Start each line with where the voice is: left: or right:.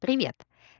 left: Привет.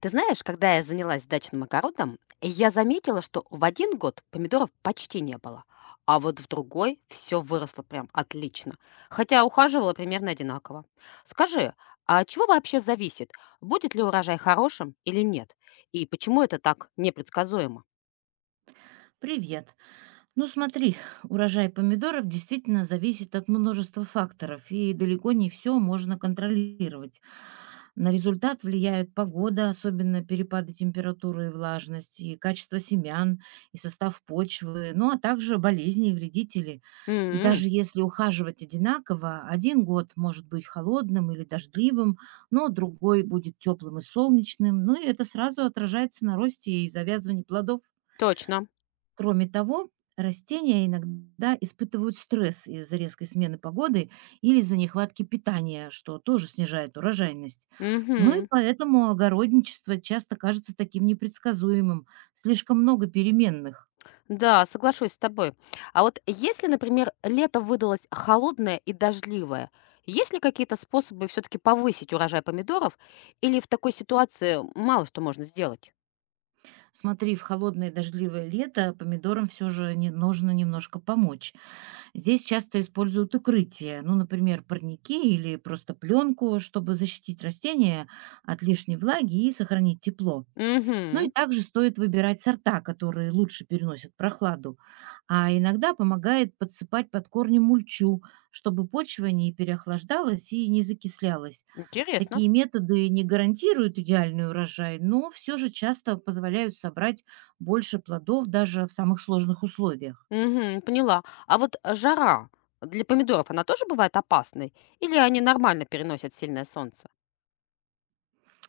left: Ты знаешь, когда я занялась дачным огородом, я заметила, что в один год помидоров почти не было, а вот в другой все выросло прям отлично, хотя ухаживала примерно одинаково. Скажи, а от чего вообще зависит, будет ли урожай хорошим или нет? И почему это так непредсказуемо?
right: Привет. Ну смотри, урожай помидоров действительно зависит от множества факторов, и далеко не все можно контролировать. На результат влияют погода, особенно перепады температуры и влажности, и качество семян, и состав почвы, ну а также болезни и вредители. И
left: М,
right: даже если ухаживать одинаково, один год может быть холодным или дождливым, но другой будет теплым и солнечным, ну и это сразу отражается на росте и завязывании плодов.
left: точно.
right: Кроме того, растения иногда испытывают стресс из-за резкой смены погоды или из-за нехватки питания, что тоже снижает урожайность. Ну и
left: Мгм.
right: поэтому огородничество часто кажется таким непредсказуемым, слишком много переменных.
left: Да, соглашусь с тобой. А вот если, например, лето выдалось холодное и дождливое, есть ли какие-то способы все-таки повысить урожай помидоров? Или в такой ситуации мало что можно сделать?
right: Смотри, в холодное и дождливое лето помидорам все же нужно немножко помочь. Здесь часто используют укрытие, ну, например, парники или просто пленку, чтобы защитить растения от лишней влаги и сохранить тепло. Ну и
left: Угу,
right: также стоит выбирать сорта, которые лучше переносят прохладу. А иногда помогает подсыпать под корни мульчу, чтобы почва не переохлаждалась и не закислялась.
left: интересно.
right: Такие методы не гарантируют идеальный урожай, но все же часто позволяют собрать больше плодов даже в самых сложных условиях.
left: Угу, поняла. А вот жара для помидоров, она тоже бывает опасной? Или они нормально переносят сильное солнце?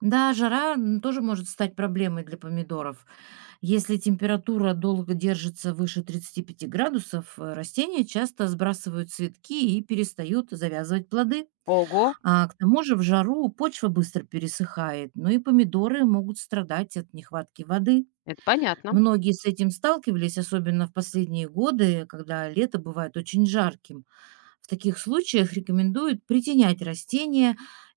right: Да, жара тоже может стать проблемой для помидоров. Если температура долго держится выше 35 градусов, растения часто сбрасывают цветки и перестают завязывать плоды.
left: Ого,
right: А к тому же в жару почва быстро пересыхает, но и помидоры могут страдать от нехватки воды.
left: это понятно.
right: Многие с этим сталкивались, особенно в последние годы, когда лето бывает очень жарким. В таких случаях рекомендуют притенять растения,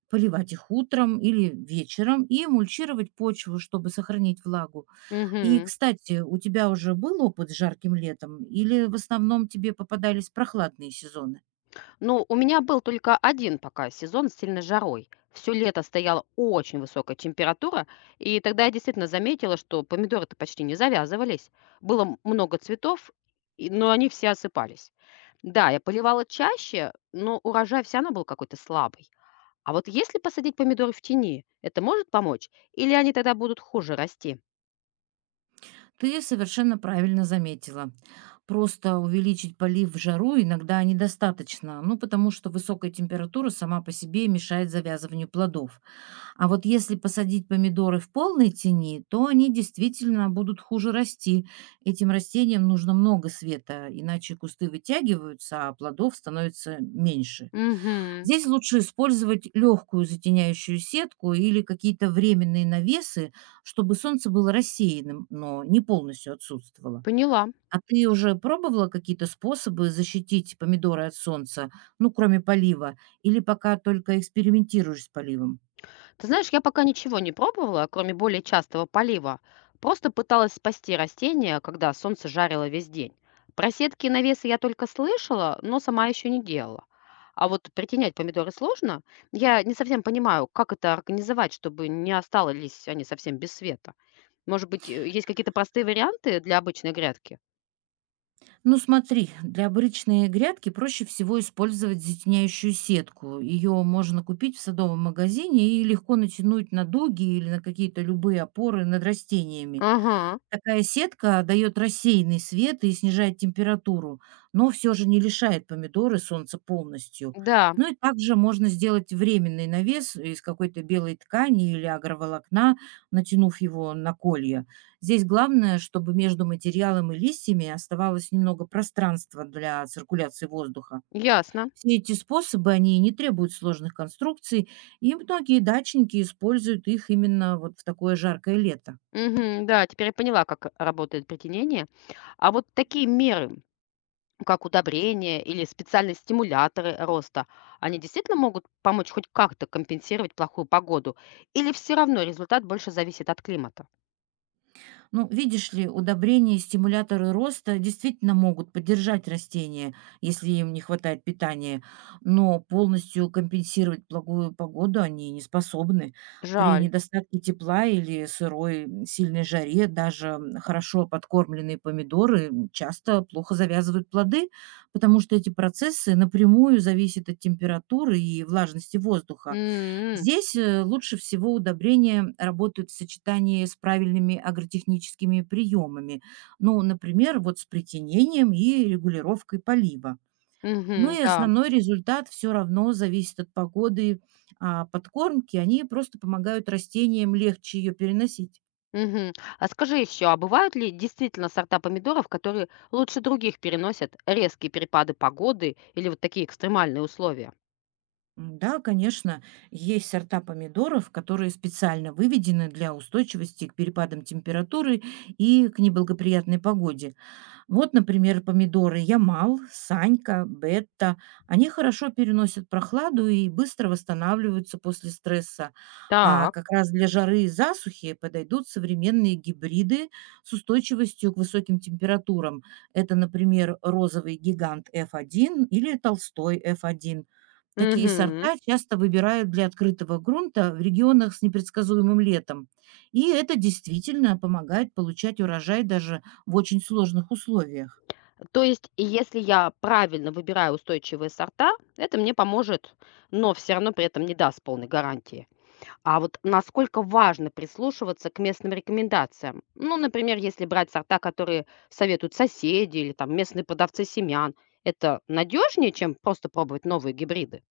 right: поливать их утром или вечером и мульчировать почву, чтобы сохранить влагу. И,
left: Угу.
right: кстати, у тебя уже был опыт с жарким летом или в основном тебе попадались прохладные сезоны?
left: Ну, у меня был только один пока сезон с сильной жарой. Всё лето стояла очень высокая температура, и тогда я действительно заметила, что помидоры-то почти не завязывались. Было много цветов, но они все осыпались. Да, я поливала чаще, но урожай всё равно был какой-то слабый. А вот если посадить помидоры в тени, это может помочь? Или они тогда будут хуже расти?
right: Ты совершенно правильно заметила. Просто увеличить полив в жару иногда недостаточно, ну потому что высокая температура сама по себе мешает завязыванию плодов. А вот если посадить помидоры в полной тени, то они действительно будут хуже расти. Этим растениям нужно много света, иначе кусты вытягиваются, а плодов становится меньше.
left: Мгм.
right: Здесь лучше использовать легкую затеняющую сетку или какие-то временные навесы, чтобы солнце было рассеянным, но не полностью отсутствовало.
left: Поняла.
right: А ты уже пробовала какие-то способы защитить помидоры от солнца, ну, кроме полива, или пока только экспериментируешь с поливом?
left: Ты знаешь, я пока ничего не пробовала, кроме более частого полива. Просто пыталась спасти растения, когда солнце жарило весь день. Про сетки и навесы я только слышала, но сама еще не делала. А вот притенять помидоры сложно. Я не совсем понимаю, как это организовать, чтобы не остались они совсем без света. Может быть, есть какие-то простые варианты для обычной грядки?
right: Ну, смотри, для обычной грядки проще всего использовать затеняющую сетку. Ее можно купить в садовом магазине и легко натянуть на дуги или на какие-то любые опоры над растениями.
left: Ага,
right: Такая сетка дает рассеянный свет и снижает температуру, но все же не лишает помидоры солнца полностью.
left: да,
right: Ну и также можно сделать временный навес из какой-то белой ткани или агроволокна, натянув его на колья. Здесь главное, чтобы между материалом и листьями оставалось немного пространства для циркуляции воздуха.
left: ясно.
right: Все эти способы, они не требуют сложных конструкций, и многие дачники используют их именно вот в такое жаркое лето.
left: Мгм, да, теперь я поняла, как работает притенение. А вот такие меры как удобрения или специальные стимуляторы роста, они действительно могут помочь хоть как-то компенсировать плохую погоду? Или все равно результат больше зависит от климата?
right: Ну, видишь ли, удобрения и стимуляторы роста действительно могут поддержать растения, если им не хватает питания, но полностью компенсировать плохую погоду они не способны. При
left: Жаль.
right: недостатке тепла или сырой сильной жаре даже хорошо подкормленные помидоры часто плохо завязывают плоды, потому что эти процессы напрямую зависят от температуры и влажности воздуха.
left: М,
right: Здесь лучше всего удобрения работают в сочетании с правильными агротехническими приемами, ну, например, вот с притенением и регулировкой полива. Ну
left: мгм,
right: и
left: да.
right: основной результат все равно зависит от погоды, а подкормки, они просто помогают растениям легче ее переносить.
left: Мгм. А скажи еще, а бывают ли действительно сорта помидоров, которые лучше других переносят резкие перепады погоды или вот такие экстремальные условия?
right: Да, конечно, есть сорта помидоров, которые специально выведены для устойчивости к перепадам температуры и к неблагоприятной погоде. Вот, например, помидоры Ямал, Санька, Бетта. Они хорошо переносят прохладу и быстро восстанавливаются после стресса. А
left: Так.
right: как раз для жары и засухи подойдут современные гибриды с устойчивостью к высоким температурам. Это, например, розовый гигант F1 или толстой F1. Такие
left: Угу.
right: сорта часто выбирают для открытого грунта в регионах с непредсказуемым летом. И это действительно помогает получать урожай даже в очень сложных условиях.
left: То есть, и если я правильно выбираю устойчивые сорта, это мне поможет, но все равно при этом не даст полной гарантии. А вот насколько важно прислушиваться к местным рекомендациям? Ну, например, если брать сорта, которые советуют соседи или там местные продавцы семян, это надежнее, чем просто пробовать новые гибриды?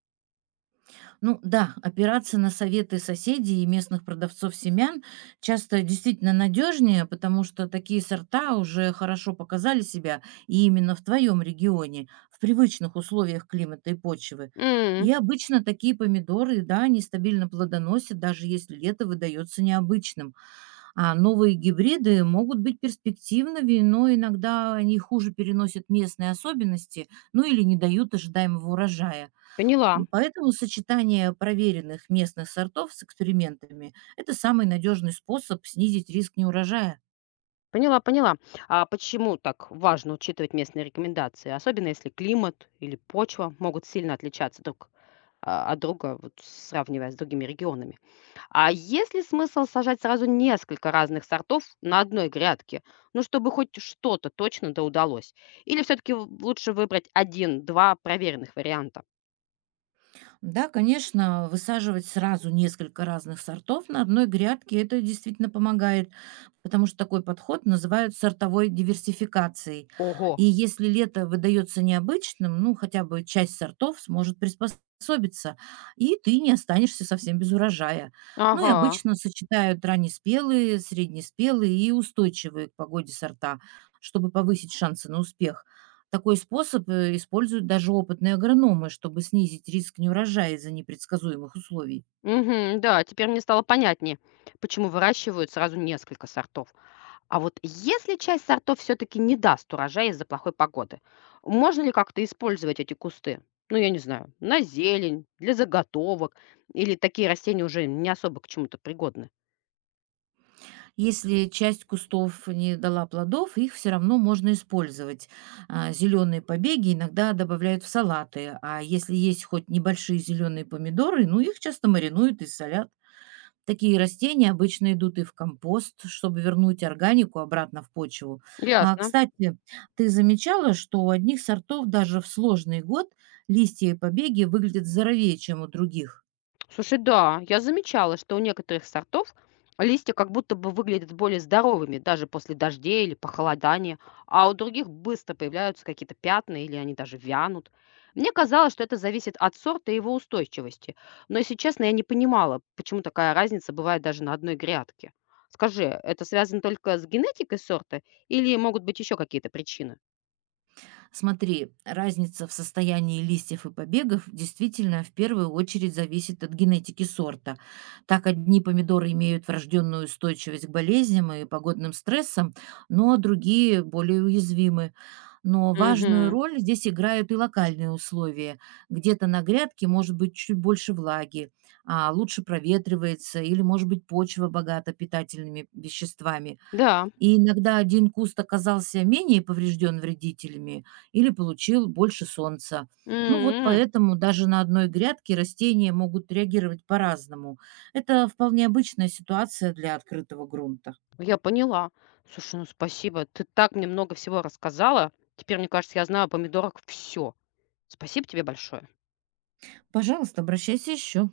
right: Ну да, опираться на советы соседей и местных продавцов семян часто действительно надежнее, потому что такие сорта уже хорошо показали себя и именно в твоем регионе, в привычных условиях климата и почвы.
left: М,
right: И обычно такие помидоры, да, они стабильно плодоносят, даже если лето выдается необычным. А новые гибриды могут быть перспективными, но иногда они хуже переносят местные особенности, ну или не дают ожидаемого урожая.
left: поняла.
right: Поэтому сочетание проверенных местных сортов с экспериментами– это самый надежный способ снизить риск неурожая.
left: Поняла, поняла. А почему так важно учитывать местные рекомендации, особенно если климат или почва могут сильно отличаться друг от друга, вот сравнивая с другими регионами? А есть ли смысл сажать сразу несколько разных сортов на одной грядке, ну, чтобы хоть что-то точно да удалось? Или все-таки лучше выбрать один-два проверенных варианта?
right: Да, конечно, высаживать сразу несколько разных сортов на одной грядке это действительно помогает, потому что такой подход называют сортовой диверсификацией.
left: Ого,
right: И если лето выдается необычным, ну, хотя бы часть сортов сможет приспособиться, и ты не останешься совсем без урожая. Ну и
left: ага,
right: обычно сочетают раннеспелые, среднеспелые и устойчивые к погоде сорта, чтобы повысить шансы на успех. Такой способ используют даже опытные агрономы, чтобы снизить риск неурожая из-за непредсказуемых условий.
left: мгм, да, теперь мне стало понятнее, почему выращивают сразу несколько сортов. А вот если часть сортов все-таки не даст урожая из-за плохой погоды, можно ли как-то использовать эти кусты? Ну, я не знаю, на зелень, для заготовок, или такие растения уже не особо к чему-то пригодны?
right: Если часть кустов не дала плодов, их все равно можно использовать. Зеленые побеги иногда добавляют в салаты, а если есть хоть небольшие зеленые помидоры, ну их часто маринуют и солят. Такие растения обычно идут и в компост, чтобы вернуть органику обратно в почву. А,
left: Ясно.
right: кстати, ты замечала, что у одних сортов даже в сложный год листья и побеги выглядят здоровее, чем у других?
left: Слушай, да, я замечала, что у некоторых сортов листья как будто бы выглядят более здоровыми даже после дождей или похолодания, а у других быстро появляются какие-то пятна или они даже вянут. Мне казалось, что это зависит от сорта и его устойчивости, но, если честно, я не понимала, почему такая разница бывает даже на одной грядке. Скажи, это связано только с генетикой сорта или могут быть еще какие-то причины?
right: Смотри, разница в состоянии листьев и побегов действительно в первую очередь зависит от генетики сорта. Так одни помидоры имеют врожденную устойчивость к болезням и погодным стрессам, но другие более уязвимы. Но важную
left: Угу.
right: роль здесь играют и локальные условия. Где-то на грядке может быть чуть больше влаги, а лучше проветривается или, может быть, почва богата питательными веществами.
left: Да.
right: И иногда один куст оказался менее поврежден вредителями или получил больше солнца. Ну вот
left: М,
right: поэтому даже на одной грядке растения могут реагировать по-разному. Это вполне обычная ситуация для открытого грунта.
left: я поняла. Слушай, ну спасибо. Ты так мне много всего рассказала. Теперь, мне кажется, я знаю о помидорах все. Спасибо тебе большое.
right: Пожалуйста, обращайся еще.